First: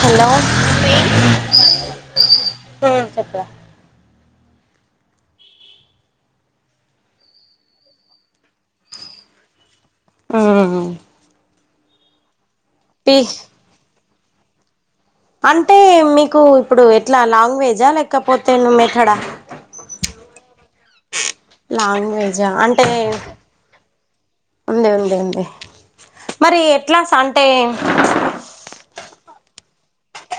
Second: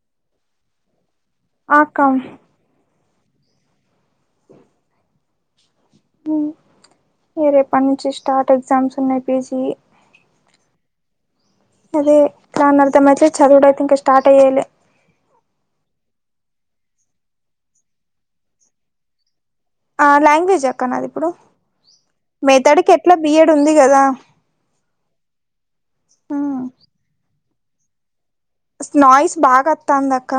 Hello ఆ అక్క హ్ చెప్పురా హ్ రేపటి నుంచి స్టార్ట్ ఎగ్జామ్స్ ఉన్నాయి పీజి ఆ అదే ప్రానార్థం అయితే చదువుడు అయితే ఇంకా స్టార్ట్ చేయ్యలే అంటే మీకు ఇప్పుడు ఎట్లా లాంగ్వేజా లేకపోతే ను మెథడా ఆ లాంగ్వేజ్ ఆక్క నాది ఇప్పుడు లాంగ్వేజా అంటే మేతాడికి ఎట్లా బి ఎడ్ ఉంది కదా ఉంది ఉంది ఉంది మరి ఎట్లా స అంటే నాయిస్ బాగాత్తందక్క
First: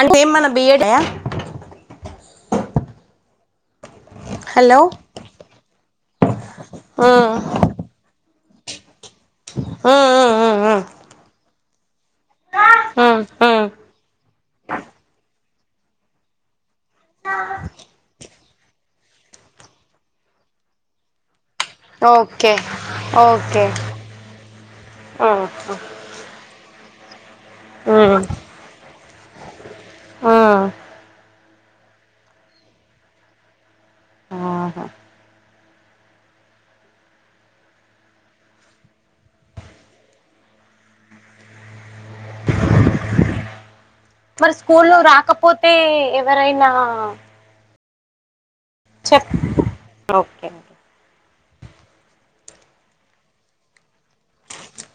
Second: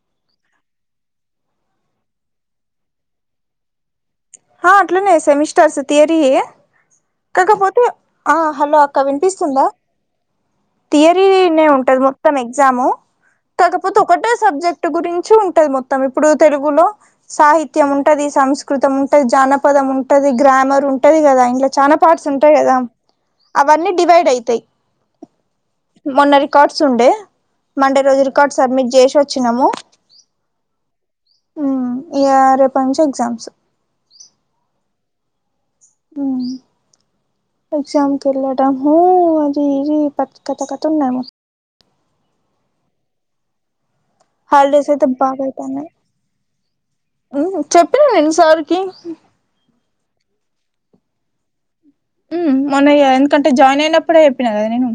అంటే ఏమన్నా బి ఏడ్ యా ఆ హలో అట్లనే సెమిస్టర్స్ థియరీ హ్మ్ కాకపోతే ఆ హలో అక్క వినిపిస్తుందా హ్మ్ హ్మ్ హ్మ్ థియరీనే ఉం మొత్తం ఎగ్జాము హ్మ్ హ్మ్ కాకపోతే ఒకటే సబ్జెక్ట్ గురించి ఉం టది మొత్తం ఇప్పుడు తెలుగులో సాహిత్యం ఉంటది సంస్కృతం ఉం జాపదం ఉంటది గ్రామర్ ఉంటది కదా ఇండ్ల చానా పార్ట్స్ ఓకే ఉంటాయి కదా అవన్నీ డివైడ్ అయితాయి ఆ అక్క చుండే మండే రోజు రికార్డ్ సబ్మిట్ చేసి వోచ్చినాము హ్మ్ హ్ ఇగ రేపటి నుంచి ఎగ్జామ్స్ ఆహా హ్ ఎగ్జామ్ కు ఎల్లడం హు అది ఇది కథకత ఉన్నాది మొ మరి హాలిడేస్ స్కూల్లో అయితే నువ్వు బాగా రాకపోతే అయిపోయినాయి ఎవరైనా చెప్పిన [unintelligible] సార్ చెప్ ఓకే అండి మొన్న ఇగ ఎందుకంటే జాయిన్ అయినప్పుడు ఇప్పుడే చెప్పిన కదా నేను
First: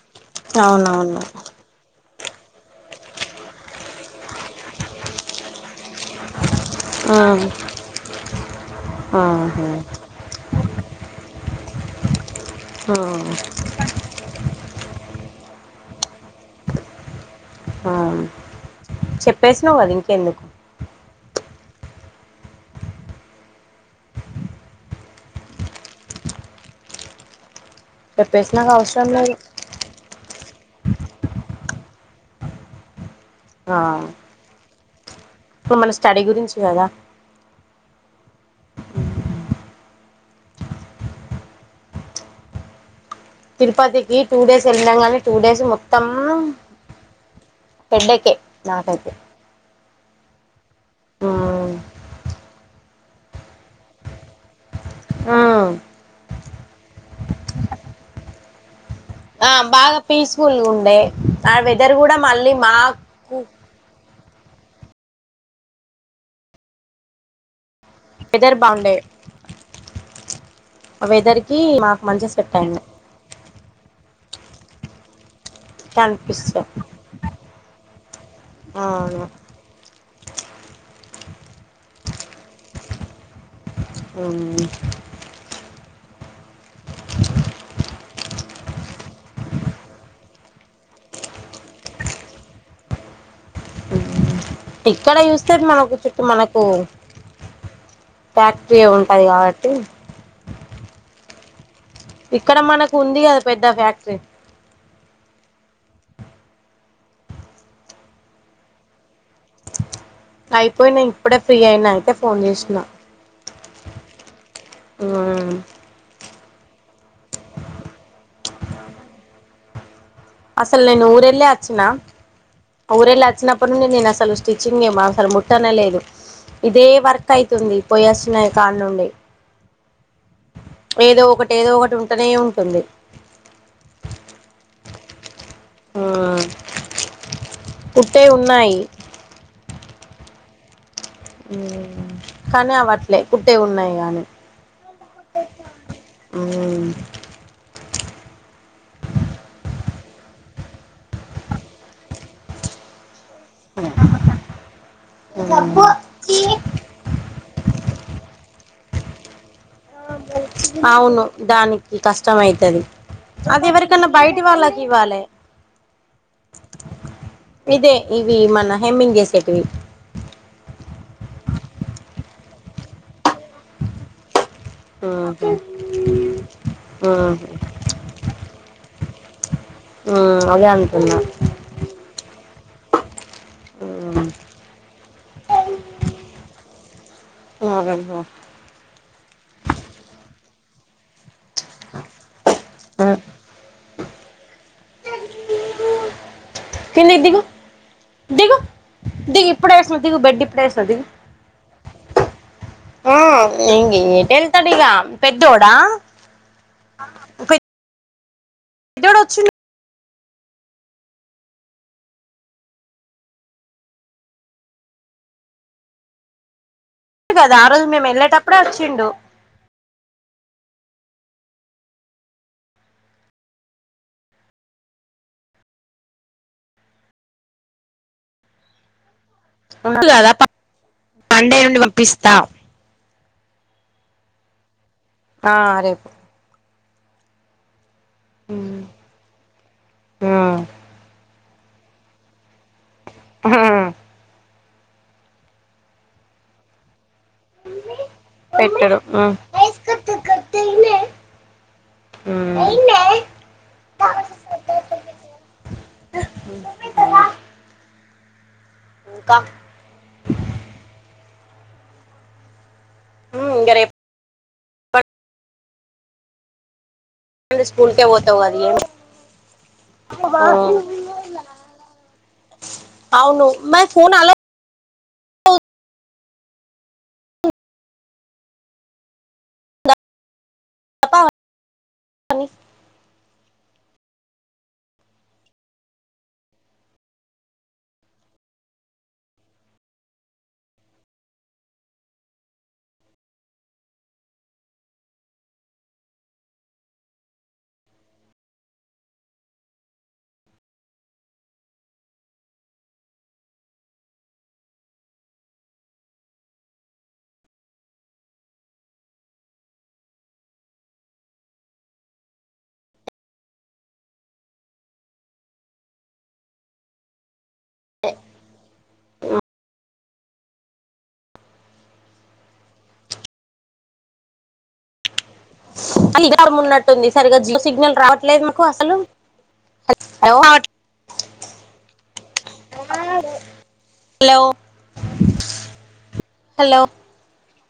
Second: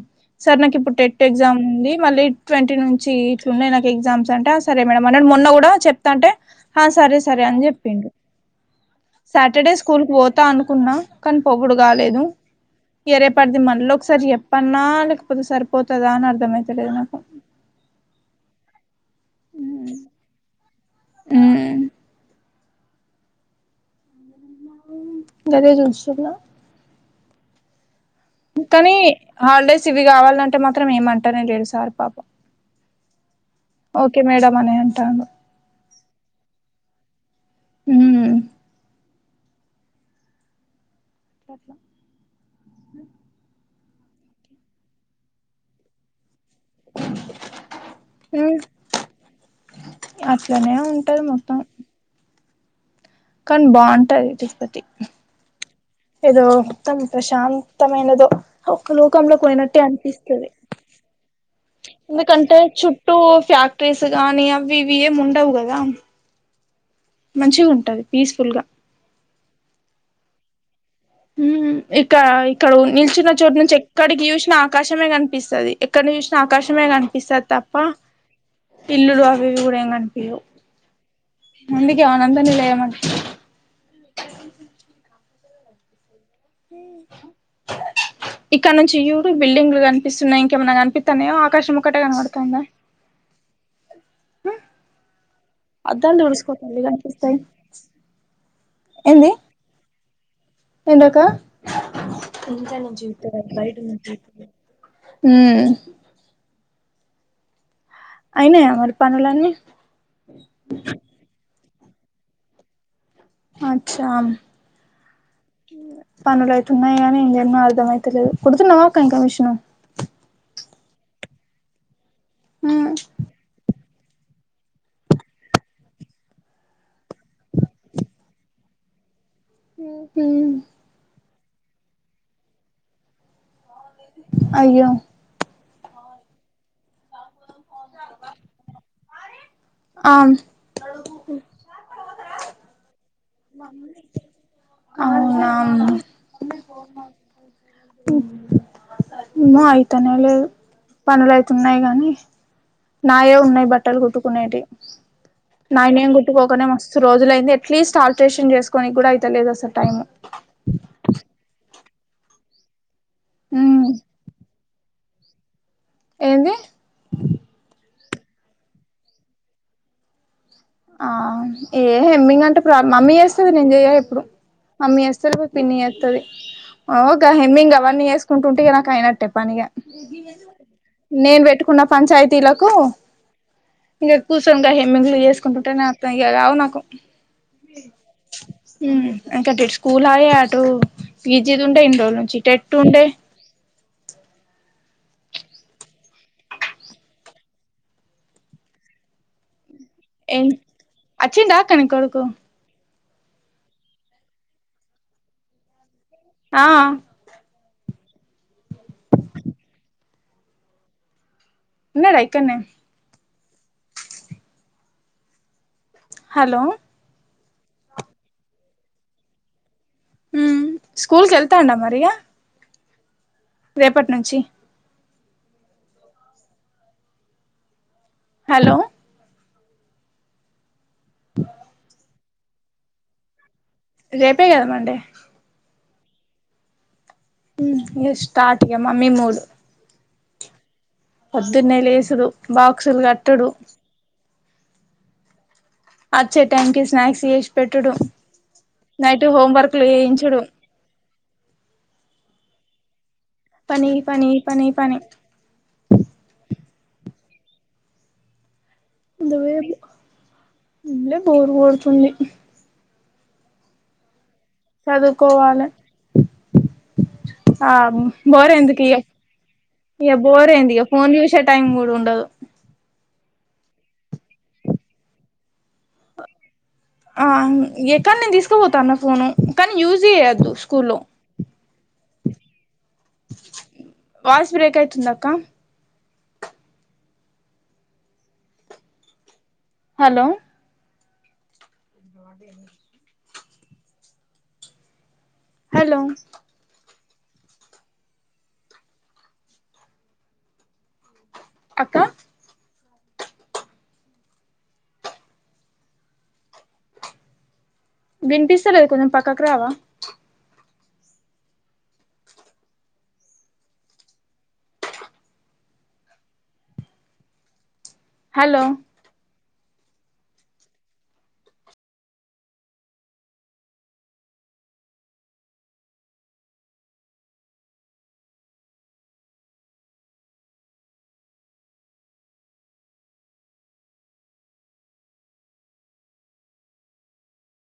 సార్ నాకు ఇప్పుడు అవునవును టెట్ ఎగ్జామ్ ఉంది మళ్ళీ ట్వంటీ నుంచి ఇట్లున్నాయి నాకు ఎగ్జామ్స్ అంట సరే మేడం అన్నాడు మొన్న కూడా చెప్తాంటే సరే సరే హ్మ్ అని చెప్పిండు ఆహా సాటర్డే స్కూల్ కు పోతా అనుకున్నా కానీ పో రాలేదు ఆ ఇగ రేపడిది మల్ల ఒకసారి చెప్పన్నా లేకపోతే సరిపోతదా అని అర్థమయతాలేదు నాకు ఆ చెప్పేసినవు కదా ఇంకెందుకు హ్ గాదె చూస్తున్న చెప్పేసినాక కాని అవసరం లేదు హాలిడేస్ ఇవి కావాలం అంటే మాత్రం ఏమంటానే లేదు సార్ పాపం ఆ ఓకే మేడం అని అంటాడు ఇప్పుడు మన స్టడీ గురించి కదా హ్మ్. గట్ల తిరుపతికి టూ డేస్ వెళ్ళినం గానీ టూ డేస్ మొత్తం హెడేక్ హ్మ్. నాకైతే అట్లనే ఉంటాది మొత్తం మ్మ్ కానీ బాంటది తిరుపతి మ్మ్ ఏదో ప్రశాంతమైనదో ఒ లోకంలోకి ఆ పోయినట్టే బాగా అనిపిస్తది పీస్ఫుల్గా ఉండే ఆ వెదర్ కూడా మళ్ళీ ఎందుకంటే చుట్టూ మాకు ఫ్యాక్టరీ సిగానీ అవి ఇవి ఏ ముండవుగదా మంచిగ ఉంటది వెదర్ పీస్ఫుల్గా బాగుండే ఆ వెదర్ కి ఉమ్ మాకు ఇక్క మంచిగా సెట్ ఇక్కడ అయింది నిల్చిన చోటు నుంచి ఎక్కడికి చూసినా ఆకాశమే కన్ కనిపిస్తది ఇట్లా ఎక్కడ చూసినా అనిపిస్తాం ఆకాశమే కనిపిస్తది తప్ప అవును ఇల్లులు అవి ఇవి కూడా ఏ కనిపి అయ్యో ఆనంద నిలయము అ ఇక్కడ నుంచి యూడు బిల్డింగ్లు కనిపిస్తున్నాయి ఇంకేమన్న కనిపిత్తన్నాయో ఆకాశం ఒక్కటే కనబడుతాందా ఇక్కడ చూస్తే మనకు అద్దాలు చుట్టూ తుడుసుకో మనకు తల్లి కనిపిస్తాయి ఫ్యాక్టరీ ఉంటది కాబట్టి ఎంటకా ఇక్కడ మనకు ఉంది కదా పెద్ద ఫ్యాక్టరీ హ్మ్ అయినాయ మరి పనులన్నీ అయిపోయినై ఇప్పుడే ఫ్రీ అయినా అయితే ఫోన్ చేసిన అచ్చా ఆ పనులయతున్నాయి గాని ఇంగేన్నో అర్థం అయితలెదు కుడుతున్నావా అక్క ఇంక మిషను అసలు నేను ఊర వెళ్ళే వచ్చిన ఉమ్ ఊరెళ్ళి వచ్చినప్పుడు నుండి నేను అసలు స్టిచ్చింగ్ ఏమ అసలు ముట్టనలేదు ఇదే వర్క్ అయితుంది పోయేస్తున్నాయి కానుండి హు ఏదో ఒకటి ఉంటనే ఉంటుంది అయ్యో ఆహా కుట్టే ఉన్నాయ్ అన్ కానీ అవ్వట్లే అవునా ఏమో అయితనే లేదు పనులు అయితున్నాయి కానీ నాయే ఉన్నాయి బట్టలు కుట్టుకునేటి నాయనేన్ గుట్టుకోకనే మస్తు రోజుల అయింది అట్లీస్ట్ ఆల్ట్రేషన్ చేసుకోనికి కూడా అయితేలేదుస అవును దానికి కష్టమ అయిద్ది అది ఉమ్ ఎవరికన్నా బయటి వాళ్ళకి ఇవ్వాలి ఏంది అదే ఇవి మన హెమింగ్ చేసేటివి ఆ ఏ హెమ్మీంగ్ అంటే మమ్మీ చేస్తది నేను చెయ్య ఎప్పుడు మమ్మీ వేస్తది ఉహు పిన్ని ఎత్తది ఓగా ఉహు హెమ్మింగ్ అవన్నీ వేసుకుంటుంటే నాకు అయినట్ పనిగా ఉ అదే అంటున్నా నేను పెట్టుకున్న పంచాయతీలకు ఇంకా కూసకా హెమ్మెంగ్లు వేసుకుంటంట ఇగ గావు నాకు ఉ అంకట స్కూల్ ఆయ విజిదు ఉంటే ఇన్నిరోజుల నుంచి టెట్టుంటే కిీంది దిగు దిగు దిగు ఇప్పుడే సుదికి బెడ్ ఏం ఇప్పుడే ఏసిన దిగు అచ్చిండా అక్క నీ కొడుకు ఆ ఇం ఎటు ఎల్తడుతడిగా పెద్దోడా ఆ పెద్దోడు వచ్చిండు ఉన్నడా ఇక్కన్నే హలో కదా ఆ రోజు మేము ఎళ్ళేటప్పుడే అచ్చిండు ఉమ్ స్కూల్ కెళ్తాండా మరిగా రేపటి నుంచి హలో మండే నుండి పంపిస్తాం రేపే కదా మండే ఆ రేపు ఎస్ స్టార్ట్ ఇగ మమ్మీ మూడ్ ఆ పొద్దున్నే లేసుడు, బాక్సులు కట్టడు అచ్చే టైంకి స్నాక్స్ చేసి పెట్టుడు, పెట్టడు నైటు హోం వర్క్లు చేయించుడు ఉమ్ పని పని పని పని ఇంకా బోరు కొడుతుంది ఉమ్ ఇంగ రేప్ చదువుకోవాలే నుండి ఆ స్కూల్ కే పోతావు కదా ఏం బోరెందుకియే ఇగ బోరు ఏందిగా ఫోన్లు చూసే టైం గుడ ఉండదు అవును మరి ఫోన్ అల్లో ఆ ఎక్కడ నేను తీసుకుపోతాన్న ఫోను కనీ యూజ్ చేయ్యద్దు స్కూల్లో వాయిస్ బ్రేక్ అయితుందక్క హలో [unintelligible] హలో అక్క వినిపిస్తలేదు కొంచెం పక్కకు రావా హలో అని ఇగర మున్నట్టుంది సరిగా జియో సిగ్నల్ రావట్లేదు మాకు అసలు అయ్యో రావట్ లో హలో